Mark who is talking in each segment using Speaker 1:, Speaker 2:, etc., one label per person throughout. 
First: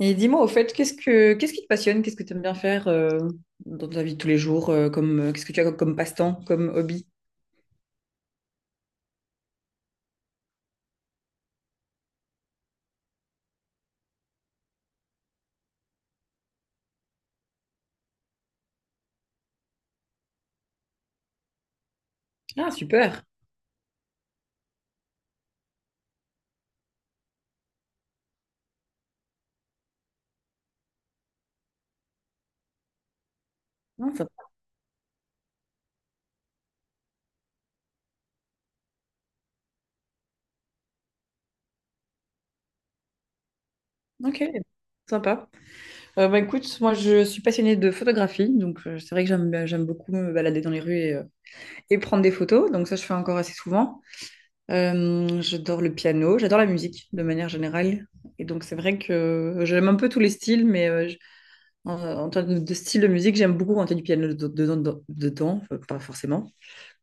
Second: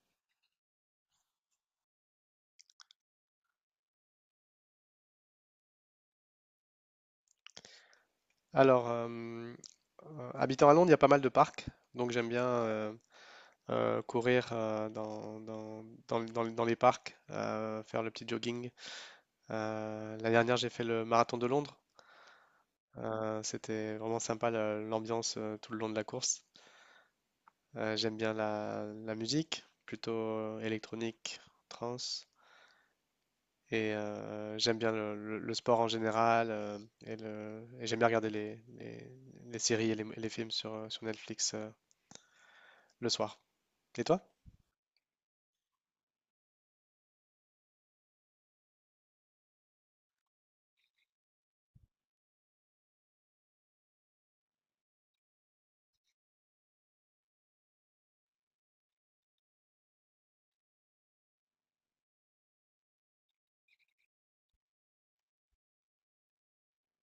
Speaker 1: Et dis-moi, au fait, qu'est-ce qui te passionne? Qu'est-ce que tu aimes bien faire dans ta vie de tous les jours, comme qu'est-ce que tu as comme passe-temps, comme hobby?
Speaker 2: Alors, euh, Habitant à Londres, il y a pas mal de parcs, donc j'aime bien courir dans les parcs, faire le petit jogging. La dernière, j'ai fait le marathon de Londres.
Speaker 1: Ah, super.
Speaker 2: C'était vraiment sympa l'ambiance tout le long de la course. J'aime bien la musique, plutôt électronique, trance, et
Speaker 1: Ah, sympa.
Speaker 2: j'aime bien le sport en général, et j'aime bien regarder les séries et les films sur, sur Netflix le soir. Et toi?
Speaker 1: Ok, sympa. Écoute, moi je suis passionnée de photographie, donc c'est vrai que j'aime beaucoup me balader dans les rues et prendre des photos, donc ça je fais encore assez souvent. J'adore le piano, j'adore la musique de manière générale, et donc c'est vrai que j'aime un peu tous les styles, mais en, en termes de style de musique, j'aime beaucoup quand il y a du piano dedans, pas forcément.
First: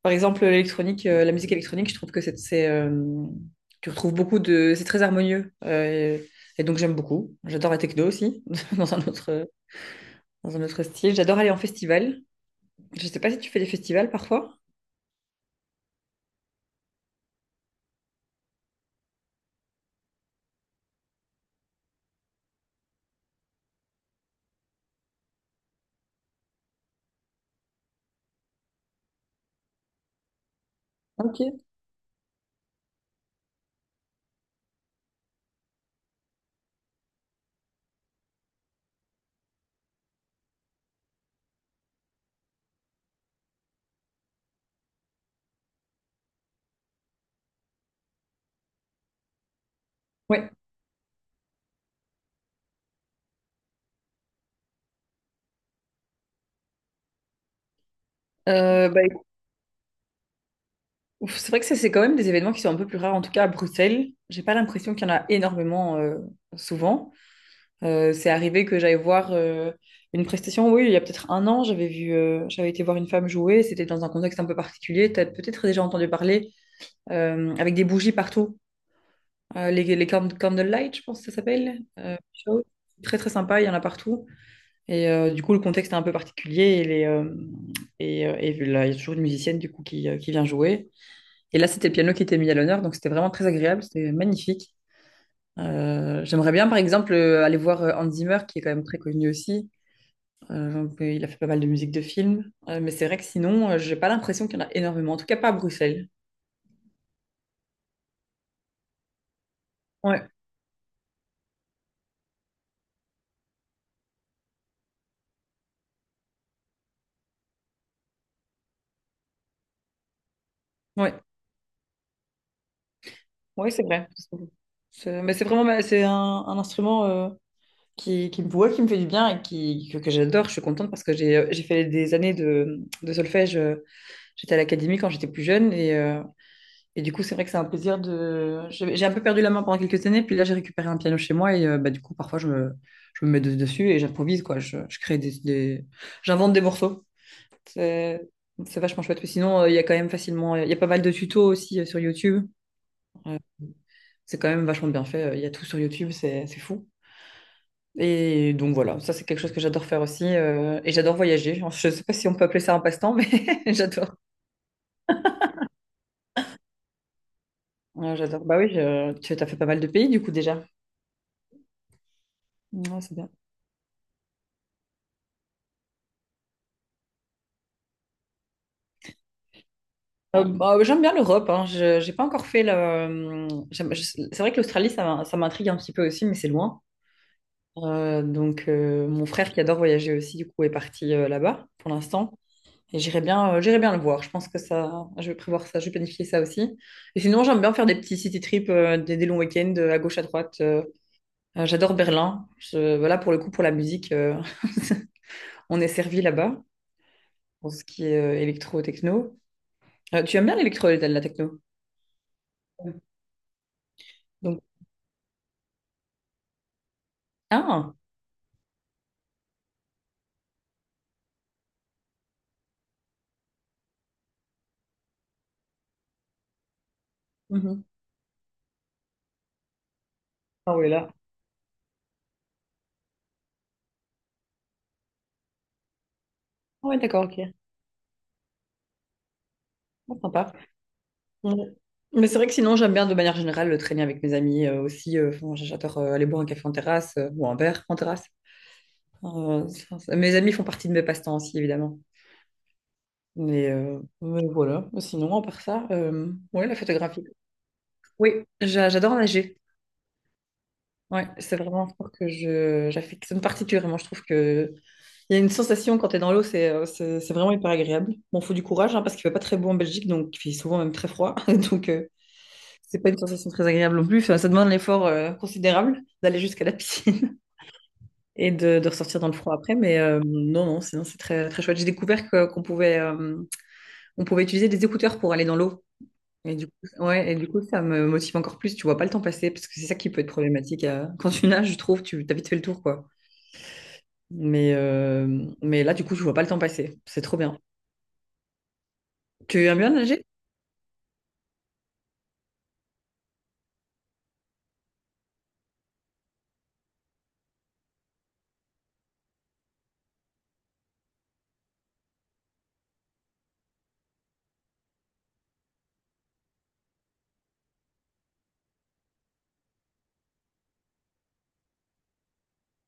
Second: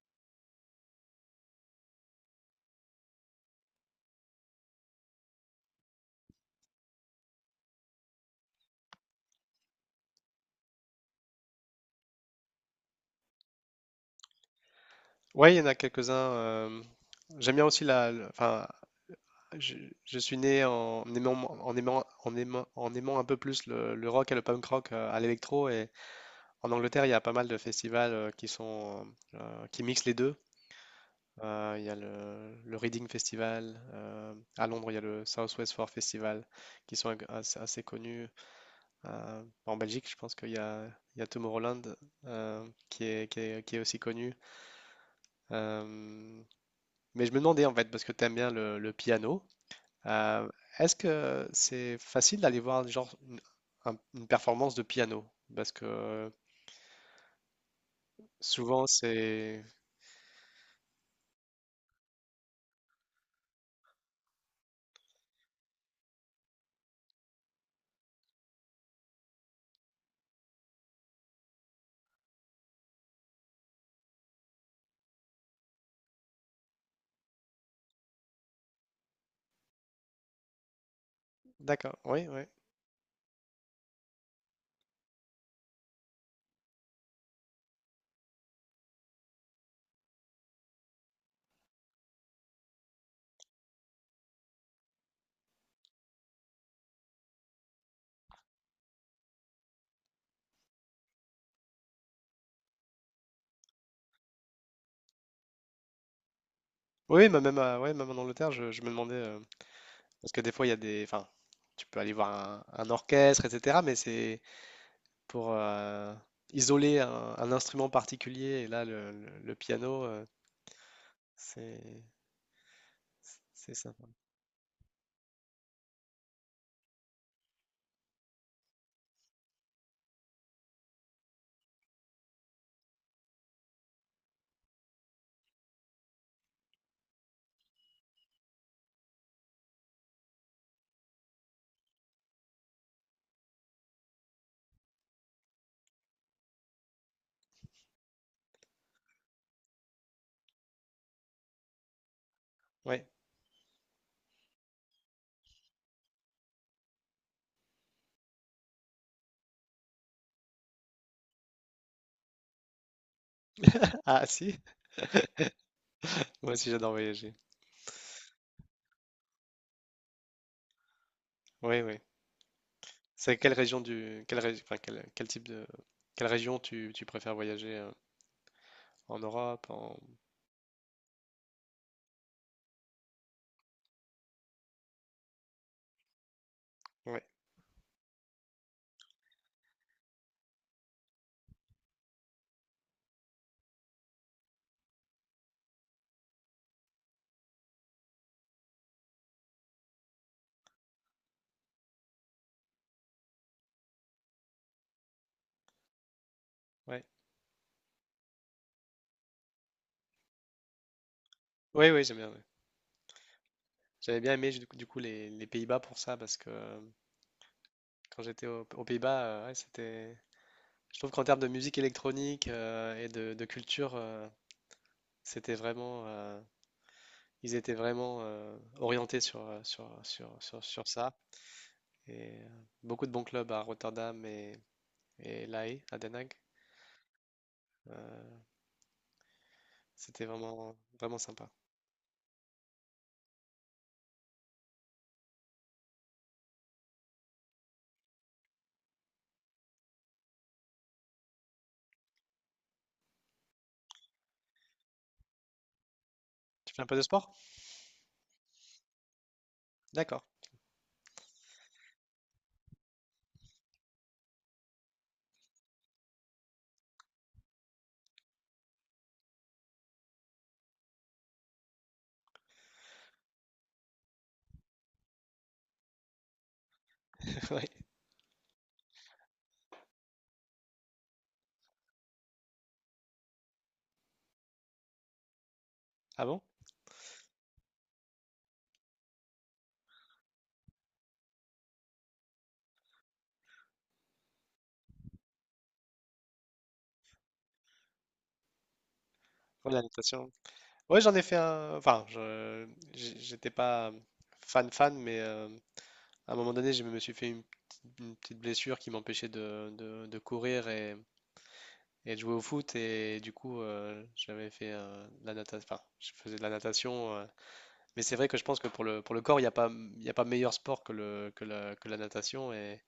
Speaker 1: Par exemple, la musique électronique, je trouve que tu retrouves c'est très harmonieux. Et donc j'aime beaucoup. J'adore la techno aussi, dans un autre, dans un autre style. J'adore aller en festival. Je sais pas si tu fais des festivals parfois.
Speaker 2: Ouais, il y en a quelques-uns. J'aime bien aussi la. Le- Enfin, je, je suis né en aimant un peu plus le rock et le punk rock à l'électro. Et en Angleterre, il y a pas mal de festivals qui mixent les deux.
Speaker 1: Ok.
Speaker 2: Il y a le Reading Festival. À Londres, il y a le South West Four Festival, qui sont assez connus. En Belgique, je pense qu'il y a, il y a Tomorrowland, qui est aussi connu. Euh, Mais je me demandais en fait, parce que tu aimes bien le piano. euh,
Speaker 1: Ouais.
Speaker 2: est-ce que c'est facile d'aller voir genre une performance de piano? Parce que souvent
Speaker 1: Écoute,
Speaker 2: c'est...
Speaker 1: c'est vrai que ça, c'est quand même des événements qui sont un peu plus rares, en tout cas à Bruxelles. J'ai pas l'impression qu'il y en a énormément souvent. C'est arrivé que j'aille voir une prestation, oui, il y a peut-être un an, j'avais été voir une femme jouer, c'était dans un contexte un peu particulier, tu as peut-être déjà entendu parler, avec des bougies partout. Les candlelight, je pense que ça s'appelle,
Speaker 2: D'accord, oui, oui.
Speaker 1: show. Très très sympa, il y en a partout. Et du coup, le contexte est un peu particulier et là, il y a toujours une musicienne du coup qui vient jouer. Et là, c'était le piano qui était mis à l'honneur, donc c'était vraiment très agréable, c'était magnifique. J'aimerais bien, par exemple, aller voir Hans Zimmer, qui est quand même très connu aussi. Il a fait pas mal de musique de film. Mais c'est vrai que sinon, j'ai pas l'impression qu'il y en a énormément. En tout cas, pas à Bruxelles.
Speaker 2: Oui, mais même, ouais, même en Angleterre, je me demandais,
Speaker 1: Ouais,
Speaker 2: parce que des fois, il y a des... Enfin, tu peux aller voir un orchestre, etc. Mais c'est pour isoler un instrument particulier. Et là, le piano,
Speaker 1: ouais,
Speaker 2: c'est...
Speaker 1: ouais,
Speaker 2: C'est
Speaker 1: c'est
Speaker 2: sympa.
Speaker 1: vrai. Mais c'est vraiment, c'est un instrument qui me voit, qui me fait du bien et que j'adore. Je suis contente parce que j'ai fait des années de solfège. J'étais à l'académie quand j'étais plus jeune et du coup, c'est vrai que c'est un plaisir de. J'ai un peu perdu la main pendant quelques années, puis là, j'ai récupéré un piano chez moi et du coup, parfois, je me dessus et j'improvise quoi. Je crée j'invente des morceaux. C'est vachement chouette. Sinon, il y a quand même facilement, il y a pas mal de tutos aussi sur YouTube.
Speaker 2: Oui.
Speaker 1: Euh, c'est quand même vachement bien fait. Il y a tout sur YouTube, c'est fou. Et donc voilà, ça c'est quelque chose que j'adore faire aussi. Et j'adore voyager. Enfin, je sais pas si on peut appeler ça un passe-temps, mais j'adore.
Speaker 2: Ah si, moi aussi j'adore voyager.
Speaker 1: Ouais, j'adore. Bah oui, tu as fait pas mal de pays du coup déjà.
Speaker 2: Oui, oui.
Speaker 1: Ouais, c'est bien.
Speaker 2: C'est quelle région du quelle régi- enfin, quel, quel type de Quelle région tu, tu préfères voyager en Europe en
Speaker 1: J'aime bien l'Europe. Hein. J'ai pas encore fait le. C'est vrai que l'Australie, ça, ça m'intrigue un petit peu aussi, mais c'est loin.
Speaker 2: ouais
Speaker 1: Mon frère qui adore voyager aussi du coup est parti là-bas pour l'instant et j'irai bien, j'irai bien le voir. Je pense que ça je vais prévoir ça, je vais planifier ça aussi. Et sinon j'aime bien faire des petits city trips, des longs week-ends à gauche à droite. J'adore Berlin. Voilà pour le coup pour la musique, on est servi là-bas
Speaker 2: ouais.
Speaker 1: pour ce qui est électro techno. Tu aimes bien l'électro, la techno?
Speaker 2: Oui oui j'aime bien ouais. J'avais bien aimé
Speaker 1: Donc
Speaker 2: du coup, les Pays-Bas pour ça parce que
Speaker 1: ah
Speaker 2: quand j'étais aux Pays-Bas, ouais, c'était, je trouve qu'en termes de musique électronique et de culture c'était vraiment ils étaient
Speaker 1: mhm.
Speaker 2: vraiment orientés
Speaker 1: Ah
Speaker 2: sur
Speaker 1: oui là.
Speaker 2: ça et beaucoup de bons clubs à Rotterdam et La Haye à Den Haag.
Speaker 1: Ah oui, d'accord, ok.
Speaker 2: Euh,
Speaker 1: Ah,
Speaker 2: c'était
Speaker 1: sympa.
Speaker 2: vraiment vraiment sympa.
Speaker 1: Ouais. Mais c'est vrai que sinon, j'aime bien de manière générale le traîner avec mes amis aussi. Enfin, j'adore aller boire un café en terrasse ou un verre en terrasse. Enfin, mes amis font partie de mes passe-temps aussi, évidemment. Mais voilà. Sinon, à part ça, ouais,
Speaker 2: Tu
Speaker 1: la
Speaker 2: fais un peu de
Speaker 1: photographie.
Speaker 2: sport?
Speaker 1: Oui, j'adore nager.
Speaker 2: D'accord.
Speaker 1: Ouais, c'est vraiment un sport que j'affectionne particulièrement. Je trouve que il y a une sensation quand tu es dans l'eau, c'est vraiment hyper agréable. Bon, faut du courage hein, parce qu'il fait pas très beau en Belgique, donc il fait souvent même très froid. Donc, euh, C'est pas une sensation très agréable non plus. Enfin, ça demande un effort considérable d'aller jusqu'à la piscine
Speaker 2: Oui.
Speaker 1: de ressortir dans le froid après. Mais non, non, sinon c'est très, très chouette. Qu'on pouvait, on pouvait utiliser des écouteurs pour aller dans l'eau.
Speaker 2: Ah bon?
Speaker 1: Et du coup, ouais, et du coup, ça me motive encore plus. Tu vois pas le temps passer parce que c'est ça qui peut être problématique. Quand tu nages, je trouve, tu t'as vite fait le tour, quoi. Mais, euh, mais là, du coup, je vois pas le temps passer. C'est trop bien. Tu
Speaker 2: Oui,
Speaker 1: aimes
Speaker 2: la
Speaker 1: bien nager?
Speaker 2: natation. Oui, j'en ai fait un. J'étais pas fan fan, mais à un moment donné, je me suis fait une petite blessure qui m'empêchait de, de courir et de jouer au foot. Et du coup, j'avais fait de la natation. Enfin, je faisais de la natation. Mais c'est vrai que je pense que pour pour le corps, il y a pas meilleur sport que la natation.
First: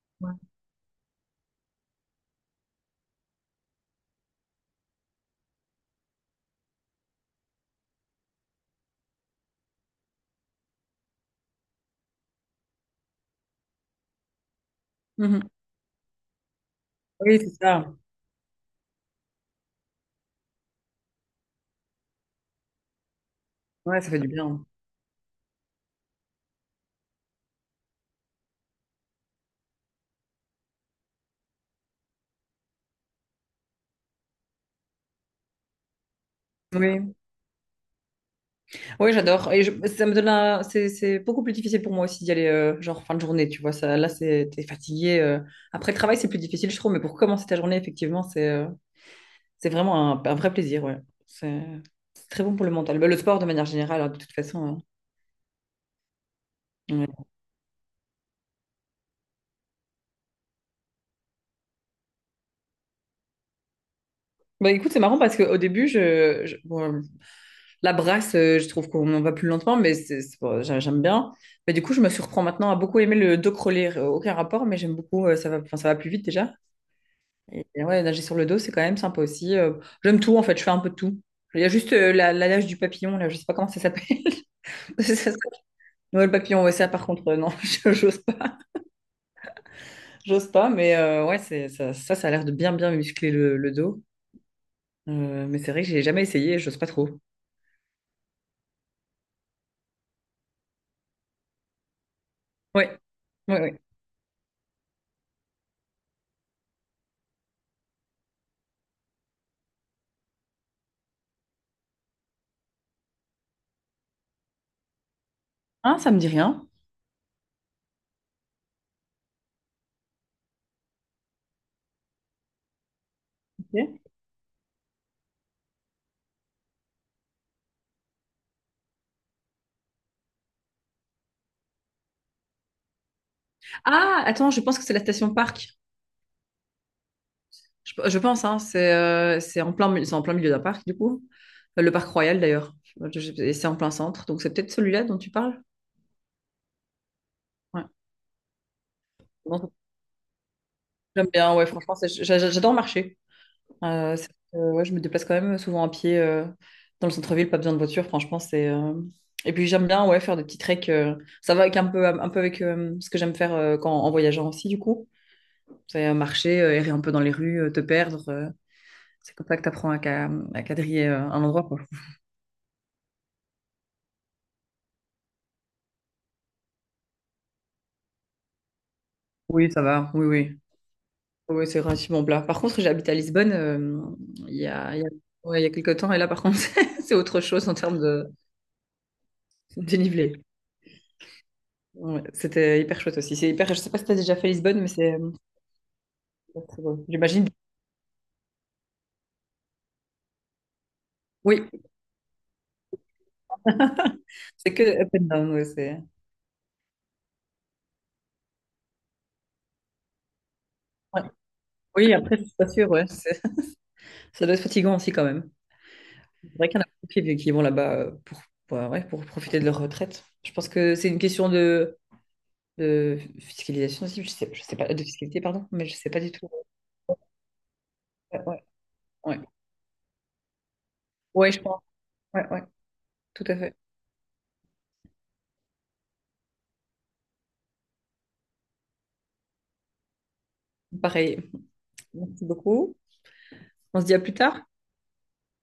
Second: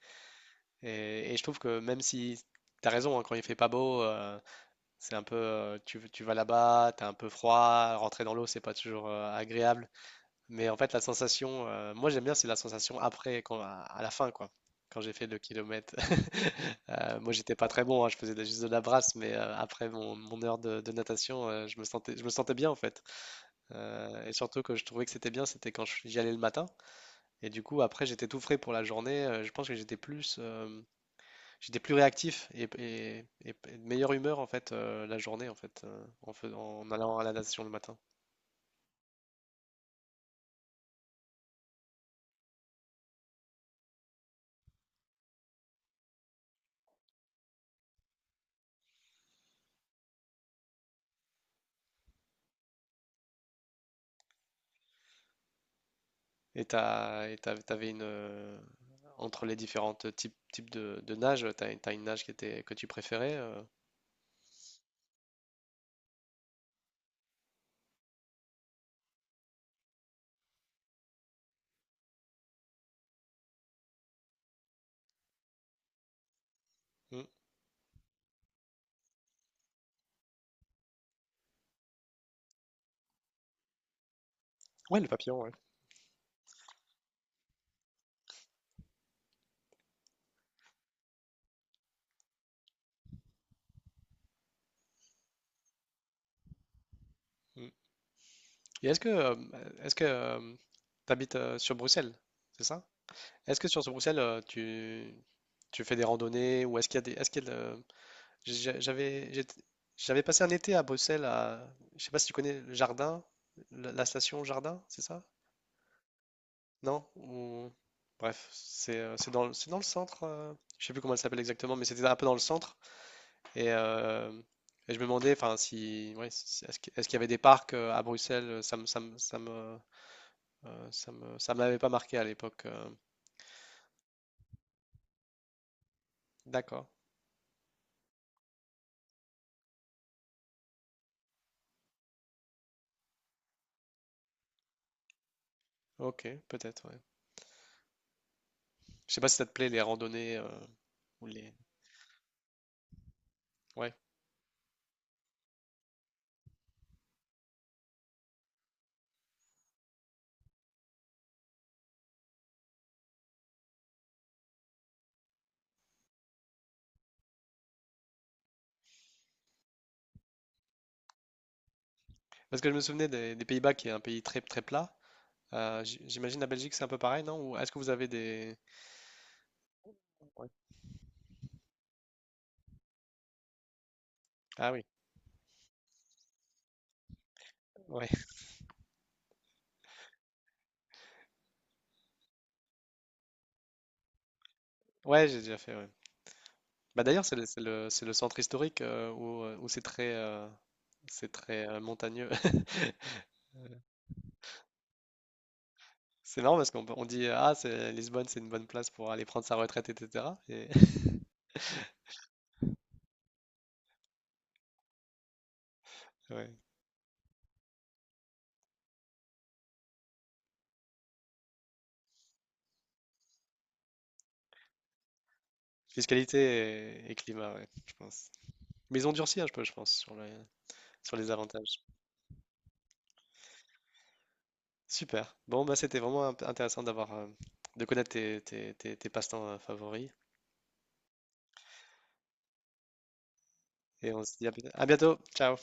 Speaker 2: Et je trouve que même si. T'as raison, hein, quand il fait pas beau, c'est un peu, tu vas là-bas, t'as un peu froid, rentrer dans l'eau, c'est pas toujours agréable. Mais en fait, la sensation, moi j'aime bien, c'est la sensation après, quand, à la fin, quoi. Quand j'ai fait deux
Speaker 1: Mhm.
Speaker 2: kilomètres. Moi,
Speaker 1: Oui,
Speaker 2: j'étais
Speaker 1: c'est
Speaker 2: pas très
Speaker 1: ça.
Speaker 2: bon, hein, je faisais juste de la brasse, mais après mon heure de natation, je me sentais bien en fait.
Speaker 1: Ouais, ça fait du
Speaker 2: Et surtout
Speaker 1: bien.
Speaker 2: que je trouvais que c'était bien, c'était quand j'y allais le matin. Et du coup, après, j'étais tout frais pour la journée. Euh, je pense que j'étais plus. Euh, j'étais plus réactif et de meilleure humeur en fait la journée en fait en
Speaker 1: Oui.
Speaker 2: allant à la natation le matin.
Speaker 1: Oui, j'adore. Ça me donne un... C'est beaucoup plus difficile pour moi aussi d'y aller, genre fin de journée, tu vois. T'es fatigué. Après le travail, c'est plus difficile, je trouve, mais pour commencer ta journée, effectivement, c'est vraiment un vrai plaisir, ouais. C'est c'est très bon pour le mental. Bah, le sport, de manière générale, hein, de toute façon. Hein. Ouais.
Speaker 2: T'avais une, entre les différentes types de nage, t'as une nage qui était que tu préférais.
Speaker 1: Bah, écoute, c'est marrant parce qu'au début, bon, la brasse, je trouve qu'on en va plus lentement, bon, j'aime bien. Mais du coup, je me surprends maintenant à beaucoup aimer le dos crawlé. Aucun rapport, mais j'aime beaucoup. Ça va plus vite déjà.
Speaker 2: Mm.
Speaker 1: Et ouais, nager sur le dos, c'est quand même sympa aussi. J'aime tout, en fait, je fais un peu de tout. Il y a juste la nage du papillon, là, je sais pas comment ça s'appelle.
Speaker 2: Ouais, le
Speaker 1: Ça, ça-
Speaker 2: papillon, ouais.
Speaker 1: Ouais, le papillon, ouais, ça, par contre, non, j'ose pas. J'ose pas, mais ouais, ça a l'air de bien, bien muscler le dos. Mais c'est vrai que j'ai jamais essayé, j'ose pas trop.
Speaker 2: Mm. Et est-ce que est-ce que euh, t'habites sur Bruxelles, c'est ça?
Speaker 1: Ouais,
Speaker 2: Est-ce
Speaker 1: ouais,
Speaker 2: que
Speaker 1: ouais.
Speaker 2: sur ce Bruxelles, tu fais des randonnées ou est-ce qu'il y a des, est-ce qu'il y a de- J'ai- J'avais j'étais- J'avais passé un été à Bruxelles, à, je sais pas si tu connais le jardin, la station Jardin, c'est ça?
Speaker 1: Ah, ça me dit rien.
Speaker 2: Non? Ou- Bref, c'est c'est dans le centre, je sais plus comment elle s'appelle exactement, mais c'était un peu dans le centre. Et,
Speaker 1: Ok.
Speaker 2: euh, et je me demandais, enfin, si, ouais, est-ce qu'il y avait des parcs à Bruxelles? Ça me, ça m'avait pas marqué à l'époque.
Speaker 1: Ah, attends, je pense que c'est la station parc.
Speaker 2: D'accord,
Speaker 1: Je pense, hein, c'est en plein, c'est en plein milieu d'un parc, du coup. Le parc Royal, d'ailleurs. Et c'est en plein centre, donc c'est peut-être celui-là dont tu parles.
Speaker 2: ok, peut-être, ouais. Je sais pas si ça te
Speaker 1: Ouais.
Speaker 2: plaît les randonnées ou
Speaker 1: J'aime
Speaker 2: les.
Speaker 1: bien, ouais, franchement, j'adore marcher.
Speaker 2: Ouais.
Speaker 1: Euh, c'est- ouais, je me déplace quand même souvent à pied dans le centre-ville, pas besoin de voiture, franchement, c'est... et puis j'aime bien, ouais, faire des petits treks. Ça va avec un peu avec ce que j'aime faire en voyageant aussi, du coup. C'est marcher, errer un peu dans les rues, te perdre. C'est comme ça que tu apprends à, à quadriller un endroit, quoi.
Speaker 2: Parce que je me souvenais des Pays-Bas qui est un pays très très plat. J- j'imagine la Belgique, c'est un peu pareil, non? Ou est-ce que vous avez des...
Speaker 1: Oui, ça va, oui,
Speaker 2: Ouais.
Speaker 1: oui. Oui, c'est relativement plat. Par contre, j'habite à Lisbonne
Speaker 2: Ah oui,
Speaker 1: il y a, ouais, il y a quelques temps, et là, par contre, c'est autre chose en termes
Speaker 2: ouais,
Speaker 1: de dénivelé. Ouais, c'était hyper chouette aussi. C'est hyper... Je sais pas si tu as déjà fait Lisbonne, mais
Speaker 2: ouais, j'ai déjà fait. Ouais.
Speaker 1: c'est très
Speaker 2: Bah
Speaker 1: beau.
Speaker 2: d'ailleurs, c'est le,
Speaker 1: J'imagine.
Speaker 2: c'est le centre historique où c'est très,
Speaker 1: Oui,
Speaker 2: montagneux.
Speaker 1: c'est que up and down. Ouais, c'est...
Speaker 2: C'est marrant parce qu'on peut- on dit ah c'est Lisbonne, c'est une bonne place pour aller prendre sa retraite, etc. Et,
Speaker 1: ouais. Oui, après, je suis pas sûre. Ouais. c'est- ça doit être fatigant aussi quand même.
Speaker 2: ouais.
Speaker 1: C'est vrai qu'il y en a beaucoup qui vont là-bas bah ouais, pour profiter de leur retraite. Je pense que c'est une question de fiscalisation aussi. Je sais pas, de fiscalité, pardon, mais je sais pas du tout.
Speaker 2: Fiscalité et climat, ouais, je pense.
Speaker 1: Ouais, ouais,
Speaker 2: Mais ils ont
Speaker 1: ouais.
Speaker 2: durci un peu, je pense, sur les
Speaker 1: Ouais, je
Speaker 2: avantages.
Speaker 1: pense. Ouais, ouais, tout à fait.
Speaker 2: Super. Bon, bah c'était vraiment intéressant d'avoir, de connaître tes passe-temps favoris.
Speaker 1: Pareil. Merci beaucoup. On se
Speaker 2: Et
Speaker 1: dit à
Speaker 2: on
Speaker 1: plus
Speaker 2: se dit
Speaker 1: tard.
Speaker 2: à bientôt. Ciao.